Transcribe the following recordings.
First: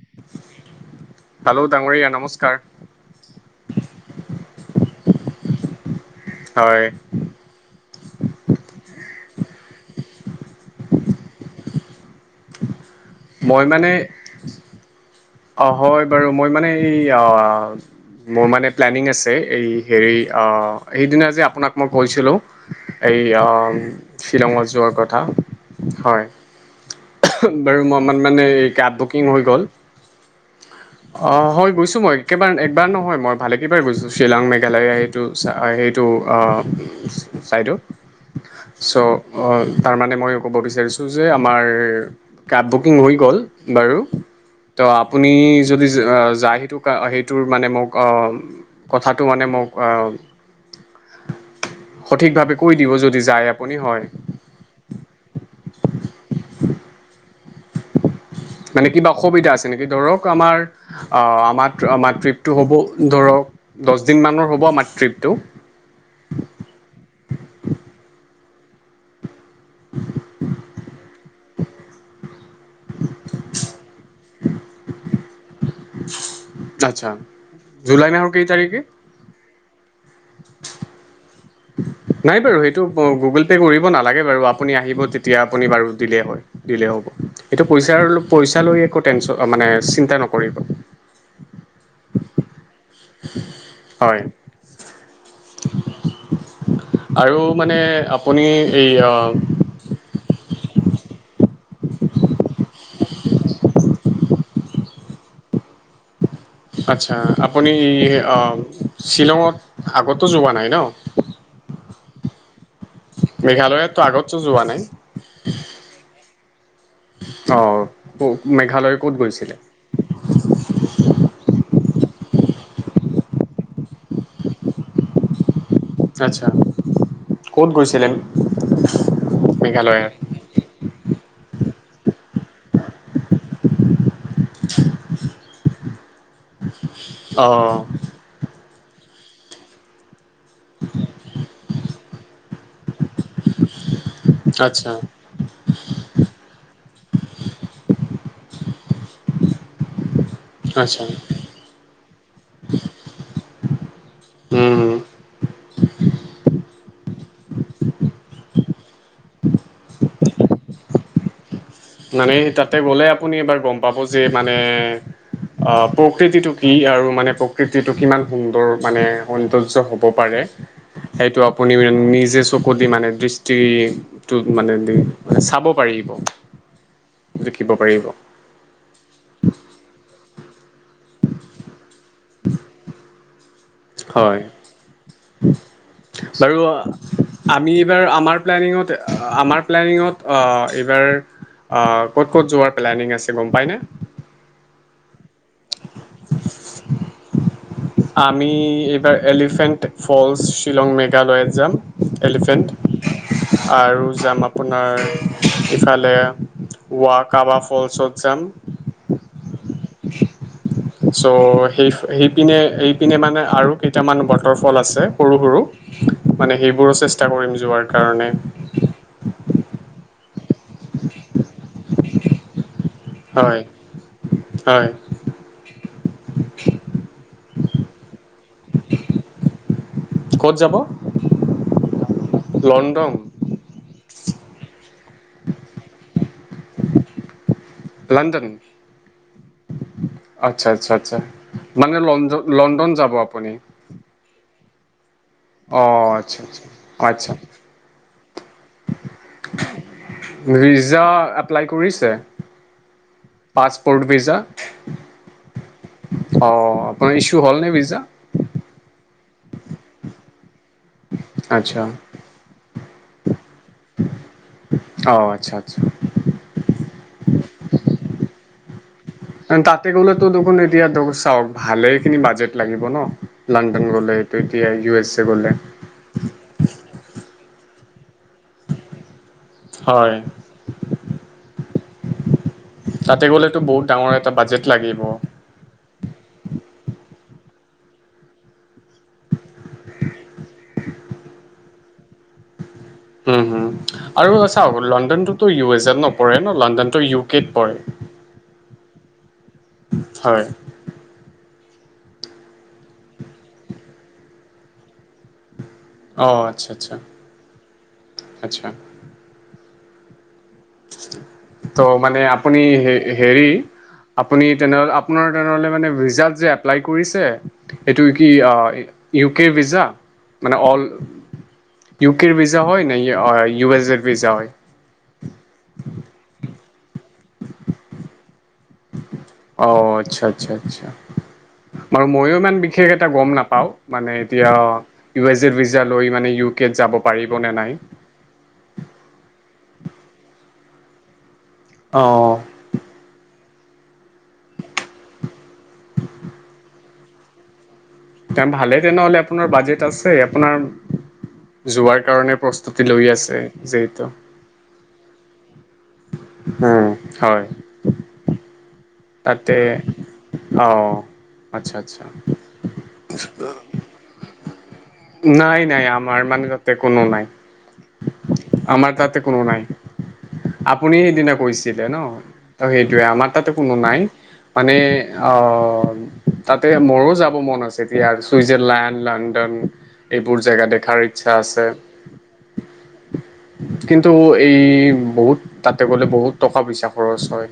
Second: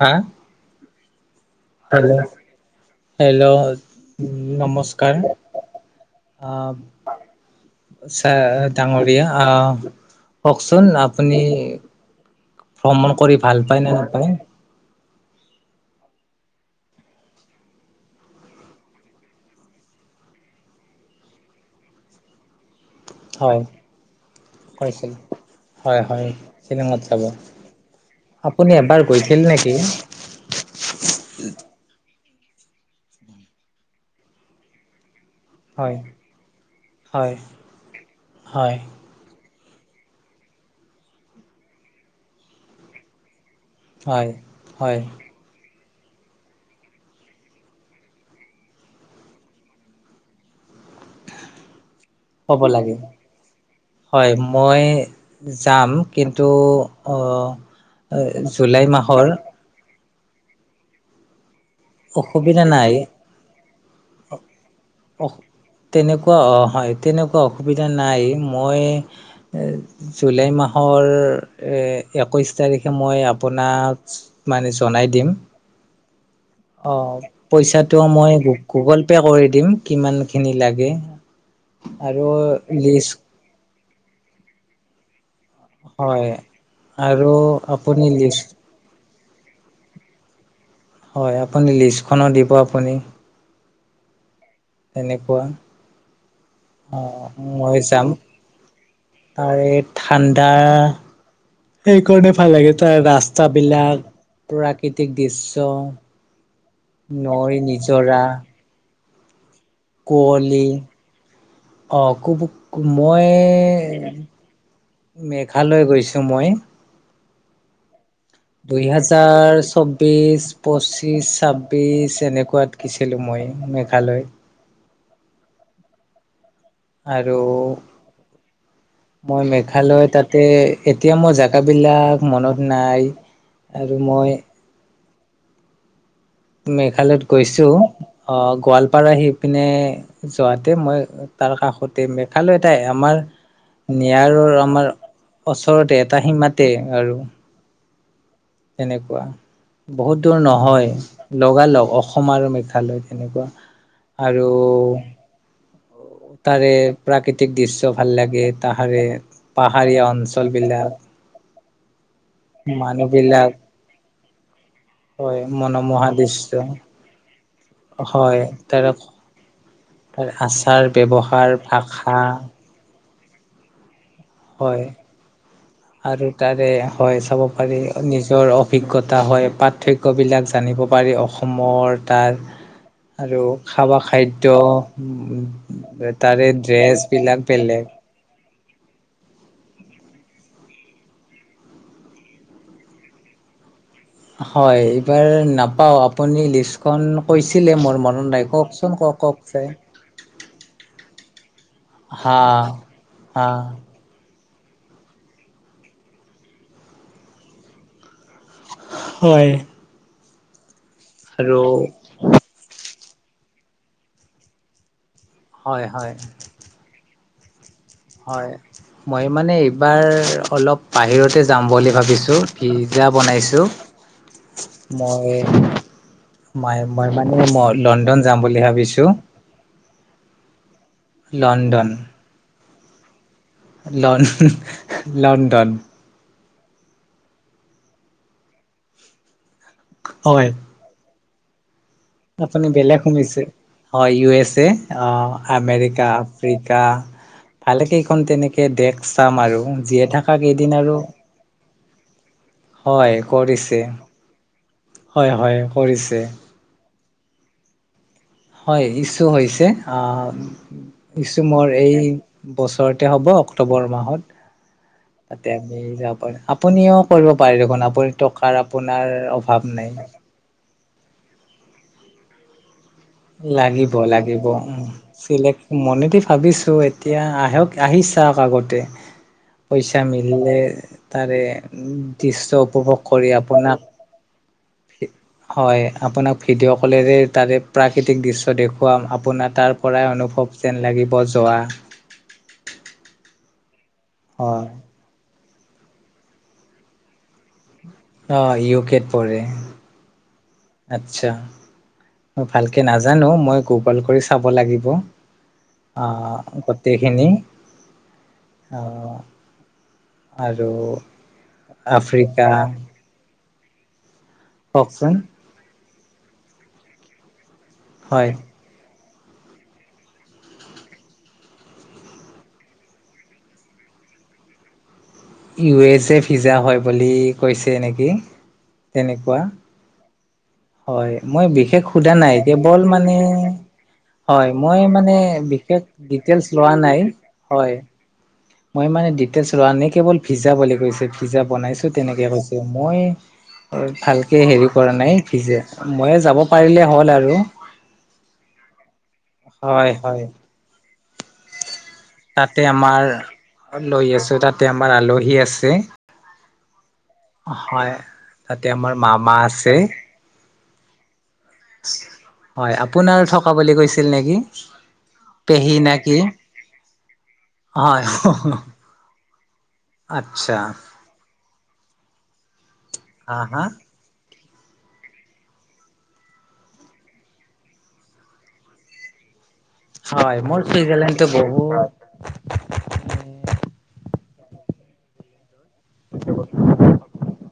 হা হেল্লো ডাঙৰীয়া হেল্ল' নমস্কাৰ। হেল্ল' নমস্কাৰ হয় আহ। ছাৰ, ডাঙৰীয়া আহ কওঁকচোন আপুনি- ভ্ৰমণ কৰি ভাল পায় নে নাপায়? অঁ, হয় বাৰু। মই মানে এই অঁ- মোৰ মানে প্লেনিং আছে। এই হেৰি অঁ, সেইদিনা যে আপোনাক মই কৈছিলোঁ- এই হয় আহ শ্বিলঙত যোৱাৰ কৈছিল কথা। হয়, হয় শ্বিলঙত যাব। বাৰু মই মান মানে আপুনি কেব এবাৰ গৈছিল নেকি? [inaudible] অঁ, হয় গৈছোঁ মই, এক একবাৰ নহয় মই, ভালে কেইবাৰ গৈছোঁ শ্বিলং, মেঘালয় এইটো- হয় সেইটো হয় ছাইডৰ হয় ছ'- অঁ, তাৰমানে মই ক'ব বিচাৰিছোঁ যে আমাৰ কোব বুকিং হৈ গ'ল- বাৰু। হয় ত হয় আপুনি- যদি যায়, সেইটো সেইটোৰ মানে মোক অঁ- কথাটো মানে মোক অঁ- সঠিক ভাৱে ক'ব কৈ লাগে দিব যদি যায়, আপুনি হয়- মই যাম। কিন্তু অঁ- হয়। মানে কিবা অসুবিধা আছে নেকি? ধৰক আমাৰ আ আমাৰ আমাৰ ট্ৰিপটো অসুবিধা হ'ব। নাই ধৰক দহ দিন মানৰ হ'ব মা- অঁ, তেনেকুৱা হয়, তেনেকুৱা অসুবিধা নাই। মই- জুলাই মাহৰ এই একৈশ - তাৰিখে মই আপোনাক মানে জনাই দিম। আচ্ছা অঁ, পইচাটো জুলাই মাহৰ মই কেই তাৰিখে গুগল পে কৰি দিম, কিমান খিনি লাগে! আৰু নাই বাৰু, সেইটো লিষ্ট গুগল পে' কৰিব নালাগে বাৰু, আপুনি আহিব- তেতিয়া আপুনি বাৰু দিলেই হয় দিলেই হ'ব, আৰু সেইটো পইচাৰ আপুনি লিষ্ট পইচা লৈ - টেনচন মানে চিন্তা নকৰিব। হয়, আপুনি লিষ্টখনো দিব আপুনি। হয়। তেনেকুৱা। অঁ, আৰু মানে মই যাম আপুনি এই তাৰে- ঠাণ্ডা সেইকাৰণে ভাল লাগে, তাৰ ৰাস্তা বিলাক- প্ৰাকৃতিক দৃশ্য, - আচ্ছা, আপুনি অ শ্বিলঙত- আগতো যোৱা কুৱলি নাই ন অঁ, খুব- মই মেঘালয়তো আগতো যোৱা নাই মেঘালয় গৈছোঁ মই। অঁ। দুই হাজাৰ চৌবিশ, - পঁচিছ, ছাব্বিছ এনেকুৱাত গৈছিলোঁ মই মেঘালয়। আচ্ছা। আৰু ক'ত গৈছিলে মই মেঘালয় মেঘালয়ৰ তাত- তে এতিয়া মোৰ জেগাবিলাক মনত নাই আৰু মই মেঘালয়ত অ গৈছো অ গোৱালপাৰা সেইপিনে। যোৱাতে মই তাৰ কাষতে মেখালয়তে আমাৰ নিয়াৰৰ আমাৰ আচ্ছা ওচৰতে এটা সীমাতে আৰু। তেনেকুৱা। বহুত দূৰ নহয়, আচ্ছা লগালগ অসম আৰু মেঘালয় তেনেকুৱা। আৰু উম তাৰে প্ৰাকৃতিক দৃশ্য ভাল লাগে, তাহাৰে পাহাৰীয়া অঞ্চল বিলাক। মানে তাতে গলে মানুহ আপুনি বিলাক এবাৰ গম পাব যে, মানে হয় মনোমোহা দৃশ্য প্ৰকৃতিটো কি আৰু মানে কৃতিটো কিমান হয় সুন্দৰ তাৰ মানে সৌন্দৰ্য্য হ'ব তাৰ পাৰে আচাৰ সেইটো ব্যৱহাৰ আপুনি ভাষা নিজে মানে দৃষ্টিটো মানে হয় চাব পাৰিব। আৰু তাৰে হয়, চাব দেখিব পাৰি পাৰিব নিজৰ অভিজ্ঞতা হয়, পাৰ্থক্যবিলাক জানিব পাৰি, অসমৰ তাৰ আৰু খাবা হয় খাদ্য তাৰে বাৰু ড্ৰেছবিলাক আমি বেলেগ। এইবাৰ আমাৰ। প্লেনিঙত আমাৰ প্লেনিঙত আ এইবাৰ আ ক'ত ক'ত যোৱাৰ প্লেনিং আছে গম পায়নে? হয় এইবাৰ নাপাওঁ আপুনি লিষ্টখন কৈছিলে মোৰ মনত নাই, কওঁকচোন কওঁক কওঁক। ফলছ শ্বিলং মেঘালয়ত যাম, হা এলিফেণ্ট হা আৰু যাম আপোনাৰ ইফালে ৱা কাবা ফলছত যাম। হয়। চ' আৰু সেই সেইপিনে এইপিনে মানে আৰু কেইটামান ৱাটাৰফল আছে। সৰু সৰু হয় হয় মানে সেইবোৰো চেষ্টা কৰিম যোৱাৰ। কাৰণে হয় মই মানে এইবাৰ অলপ বাহিৰতে যাম বুলি ভাবিছোঁ, ভিজ্জা হয় বনাইছোঁ। হয় মই মা মই মানে লণ্ডন যাম বুলি ভাবিছো। ক'ত যাব? লণ্ডন। লণ্ডন। ল লণ্ডন। লণ্ডন? হয় আচ্ছা, আচ্ছা, আচ্ছা। মানে লণ আপুনি লণ্ডন বেলেগ যাব শুনিছে আপুনি? হয়, ইউ এছ এ অঁ আমেৰিকা, আচ্ছা আচ্ছা আফ্ৰিকা। আচ্ছা ভালেকেইখন তেনেকে দেশ চাম আৰু, জীয়াই থাকা কেইদিন আৰু ভিজা এপ্লাই কৰিছে? হয় কৰিছে পাছপৰ্ট ভিজা। হয় হয় কৰিছে অ তোমাৰ ইছোঁ হল নে ভিজা? হয় ইচু হৈছে আ ইচো মোৰ আচ্ছা এই বছৰতে হ'ব অক্টোবৰ মাহত। অঁ তাতে আচ্ছা আচ্ছা আমি যাব পাৰো। আপুনিও কৰিব পাৰে দেখোন, আপুনি টকাৰ আপোনাৰ অভাৱ নাই। ত দেখোন এতিয়া চাওক ভালেইখিনি বাজেট লাগিব ন। লণ্ডন লাগিব গ'লে এইটো লাগিব। এতিয়া উম ইউ এছ এ গ'লে চিলেক মনেদি ভাবিছো এতিয়া আহক আহি চাওক আগতে। পইচা হয় মিলিলে তাৰে দৃশ্য উপভোগ তাতে কৰি গ'লেতো বহুত আপোনাক ডাঙৰ এটা বাজেট লাগিব। হয় আপোনাক ভিডিঅ' কলেৰে তাৰে প্ৰাকৃতিক দৃশ্য দেখুৱাম। আপোনাৰ তাৰ পৰাই অনুভৱ যেন লাগিব যোৱা উম হুম আৰু হয় চাওক লণ্ডনটো ত' ইউ এছ এত নপৰে ন লণ্ডনটো ইউ কেত পৰে। অ' ইউ কেত পৰে। হয়। আচ্ছা। মই ভালকে নাজানো মই গুগল কৰি চাব লাগিব। অঁ অ' আচ্ছা আচ্ছা গোটেইখিনি। আচ্ছা আহ। আৰু ত' মানে আফ্ৰিকা আপুনি হে হেৰি আপুনি তেনেহ'লে কওকচোন আপোনাৰ তেনেহ'লে মানে ভিজাত যে এপ্লাই কৰিছে এইটো কি হয় ইউ কে ভিজা? মানে অল ইউ কেৰ ভিজা হয় নে ইউ এছ এৰ ভিজা হয়? ইউ এছ এ ভিজা হয় বুলি কৈছে নেকি তেনেকুৱা অ' আচ্ছা, আচ্ছা। হয় মই বিশেষ বাৰু সোধা নাই ময়ো ইমান কেৱল বিশেষ এটা মানে গম নাপাওঁ মানে হয় এতিয়া মই মানে ইও এছ এ ভিজা বিশেষ [unintelligible] লৈ মানে ডিটেইলছ ইউ কেত লোৱা যাব নাই পাৰিব নে নাই। হয় মই মানে ডিটেলছ লোৱা নাই কেৱল ভিজা বুলি কৈছে, ভিজা বনাইছো তেনেকে অঁ কৈছে। মই ভালকে হেৰি কৰা নাই ভিজা। মই যাব পাৰিলে হ'ল আৰু ভালেই তেনেহ'লে আপোনাৰ বাজেট হয় আছে হয় আপোনাৰ যোৱাৰ কাৰণে তাতে প্ৰস্তুতি আমাৰ লৈ আছে লৈ যিহেতু আছো তাতে আমাৰ আলহী আছে। উম হ হয়, তাতে আমাৰ মামা আছে। অ'। হয় আপোনাৰ থকা বুলি কৈছিল নেকি? নাই পেহী নাই নে কি আমাৰ মানে তাতে কোনো নাই। হয় আমাৰ তাতে কোনো নাই। আচ্ছা আপুনি সেইদিনা কৈছিলে ন? ত' সেইটোৱে আমাৰ হা তাতে হা কোনো নাই মানে অ' তাতে মোৰো যাব মন আছে দিয়া চুইজাৰলেণ্ড, লণ্ডন। হয় এইবোৰ মোৰ জেগা দেখাৰ ছুইজাৰলেণ্ডটো ইচ্ছা আছে। বহুত কিন্তু এই বহুত তাতে গ'লে বহুত টকা পইচা খৰচ হয়।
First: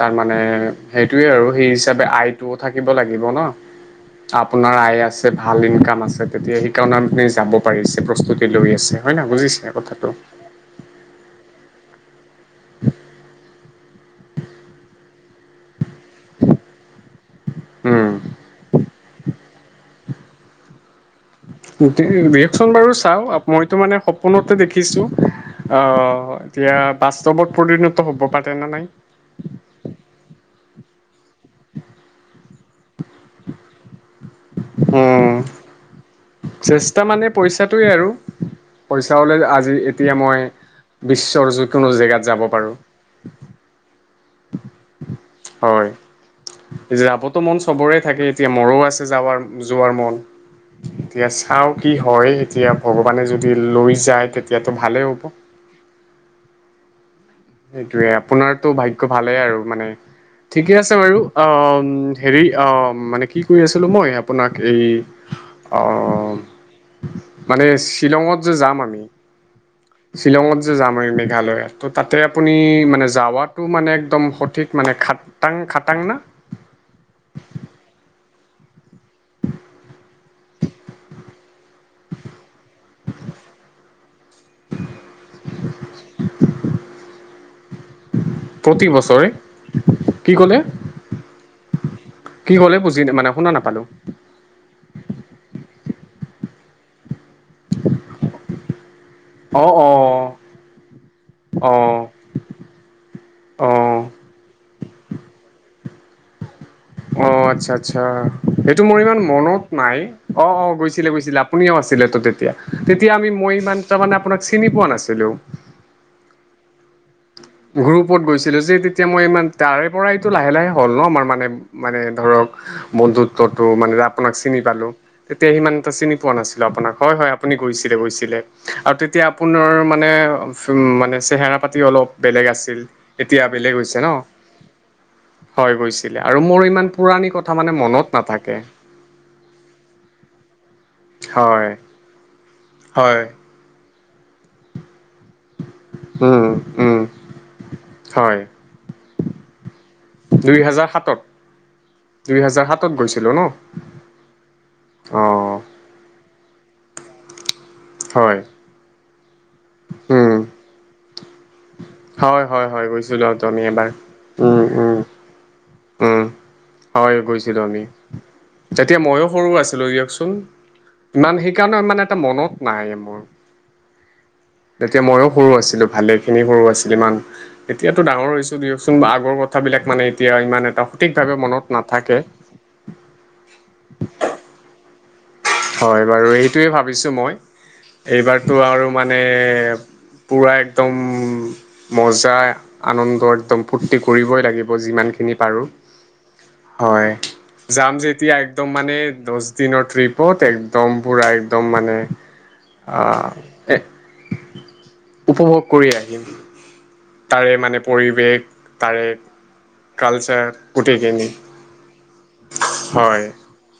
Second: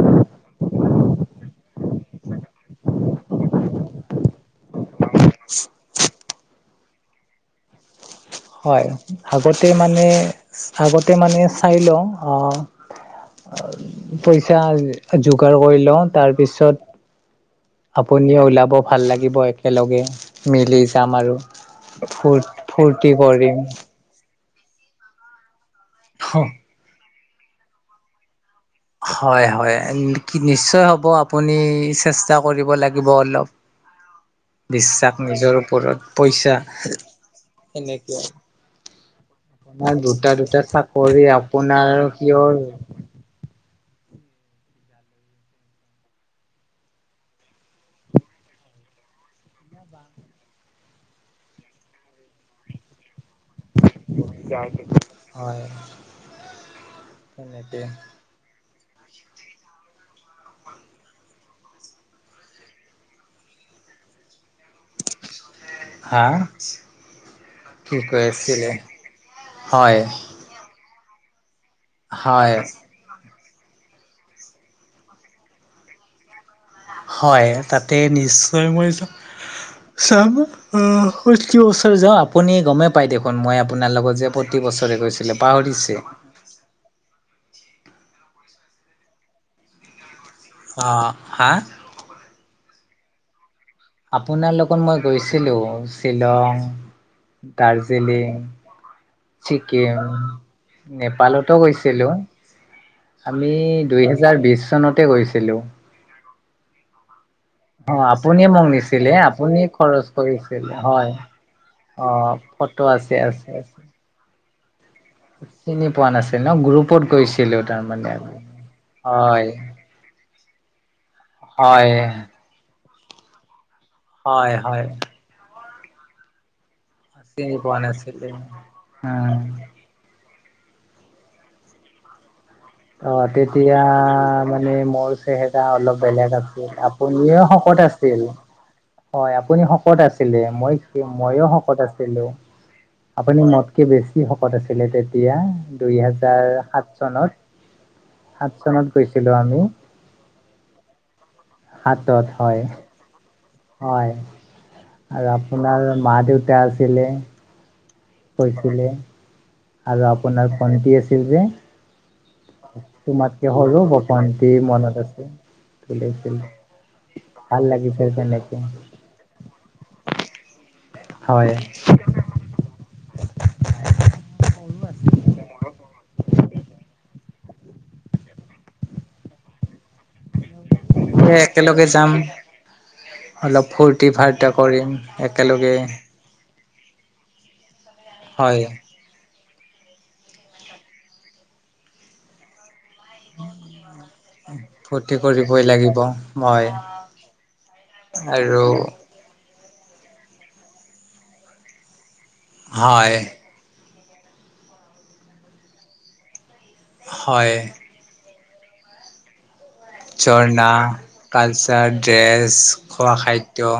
তাৰ মানে সেইটোয়ে আৰু সেই হিচাপে আয়টোও থাকিব লাগিব ন? আপোনাৰ আয় আছে, ভাল ইনকাম আছে। তেতিয়া সেইকাৰণে আপুনি যাব পাৰিছে, প হয় আগতে মানে আগতে মানে চাই লওঁ আহ পইচা যোগাৰ কৰি লওঁ। তাৰপিছত উম আপুনিও ওলাব ভাল লাগিব একেলগে মিলি যাম আৰু ফুত ৰিয়েকচন বাৰু চাওঁ মইতো মানে সপোনতে দেখিছোঁ, আহ' এতিয়া বাস্তৱত পৰিণত হ'ব পাৰে নে নাই। হয়, হয়, কি নিশ্চয় হ'ব আপুনি চেষ্টা কৰিব লাগিব অলপ। বিশ্বাস উম নিজৰ উপৰত পইচা চেষ্টা মানে পইচাটোৱে আৰু এনেকে পইচা হলে আজি তোমাৰ এতিয়া দুটা মই দুটা চাকৰি বিশ্বৰ যিকোনো অপোনাৰ জেগাত যাব কিহৰ পাৰোঁ হয়। যাবতো মন চবৰে থাকে এতিয়া মৰো আছে যাব যোৱাৰ মন। এতিয়া চাও কি হয় এতিয়া ভগৱানে যদি লৈ যায় তেতিয়াতো ভালেই হ'ব। [unintelligible] তেনেকে সেইটোৱে আপোনাৰতো ভাগ্য ভালেই আৰু মানে ঠিকে আছে বাৰু, অ' হেৰি অ মানে কি কৈ আছিলোঁ মই আপোনাক এই অ হা! মানে কি কৈ শ্বিলঙত যে আছিলে যাম আমি, হয় শ্বিলঙত যাম মেঘালয়ত ত' তাতে আপুনি হয় মানে যাৱাত টো মানে একদম সঠিক মানে খাটাং খাটাং না? হয়, তাতে নিশ্চয় মই যাম। উম প্ৰয়েক বছৰে যাওঁ আপুনি গমে পই দেখোন মই আপোনাৰ লগত যে প্ৰতি বছৰে গৈছিলোঁ। পাহৰিছে প্ৰতিবছৰে, কি ক'লে? অ হা কি কলে বুজি মানে শুনা নাপালো? আপোনাৰ লগত মই গৈছিলো শ্বিলং, দাৰ্জিলিং, অঁ ছিকিম, অঁ নেপালতো অঁ গৈছিলো। আমি অঁ দুহেজাৰ বিচ চনতে গৈছিলো। অ অ আচ্ছা অ আচ্ছা, আপুনিয়ে মোক সেইটো মোৰ নিছিলে ইমান আপুনি মনত নাই, খৰচ অ', কৰিছিল অ' গৈছিলে হয় গৈছিলে আপুনিও অ আছিলেতো তেতিয়া। ফটো তেতিয়া আছে আমি আছে মই ইমান আছে তাৰ মানে আপোনাক চিনি পোৱা নাছিলো। চিনি পোৱা নাছিল ন, গ্ৰুপত গৈছি গ্ৰুপত গৈছিলো যে তেতিয়া মই ইমান তাৰে পৰা এইটো লাহে লাহে হ'ল ন আমাৰ মানে হয় মানে ধৰক বন্ধুত্বতো মানে আপোনাক হয় চিনি হয় পালো, তেতিয়া সিমান টা চিনি পোৱা নাছিলো আপোনাক। হয়, হয় আপুনি চিনি পোৱা নাছিলো গৈছিলে-গৈছিলে। আৰু তেতিয়া উম আপোনাৰ মানে মানে চেহেৰা পাতি অলপ বেলেগ আছিল। এতিয়া বেলেগ অ'তেতিয়া হৈছে ন মানে মোৰ চেহেৰা হয় অলপ গৈছিলে বেলেগ আৰু মোৰ আছিল। ইমান পুৰণি বলিয় কথা মানে শকত মনত আছিল। নাথাকে হয় আপুনি শকত আছিলে, মই ময়ো হয় শকত আছিলো, হয় আপুনি মত কে বেছি শকত আছিলে তেতিয়া দুই উম হেজাৰ সাত উম চনত। সাত চনত গৈছিলোঁ আমি। দুইহাজাৰ সাতত। সাঁতত দুই হয়। হেজাৰ সাতত গৈছিলোঁ ন। হয় অ আৰু আপোনাৰ মা দেউতা আছিলে হয় আৰু উম আপোনাৰ ভণ্টি আছিল যে হয় হয় হয় গৈছিলোঁ তোমাতকে আমি সৰু এবাৰ ভন্তি উম উম মনত উম আছে হয় ভাল গৈছিলোঁ আমি, লাগিছিল তেনেকে তেতিয়া ময়ো সৰু আছিলোঁ দিয়কচোন। ইমান হয় সেইকাৰণে মানে এটা মনত নাই মোৰ। তেতিয়া ময়ো সৰু আছিলোঁ ভালেখিনি সৰু আছিল ইমান এতিয়াতো ডাঙৰ হৈছো দিয়কচোন আগৰ কথাবিলাক মানে এতিয়া ইমান এটা এ সঠিকভাৱে মনত একেলগে যাম নাথাকে। অলপ ফূৰ্তি ফাৰ্তা কৰিম একেলগে। হয় বাৰু এইটোৱে ভাবিছোঁ মই, এইবাৰটো হয় আৰু মানে পুৰা একদম মজা আনন্ তো একদম ফূৰ্তি কৰিবই লাগিব যিমানখিনি পাৰোঁ। ৱা মই হয়, যাম যেতিয়া একদম মানে দশ দিনৰ ট্ৰিপত একদম পুৰা একদম মানে আ হয় উপভোগ কৰি আহিম, তাৰে হয় মানে পৰিৱেশ তাৰে কালচাৰ ঝৰ্ণা, গোটেইখিনি কালচাৰ, ড্ৰেছ, খোৱা হয় খাদ্য।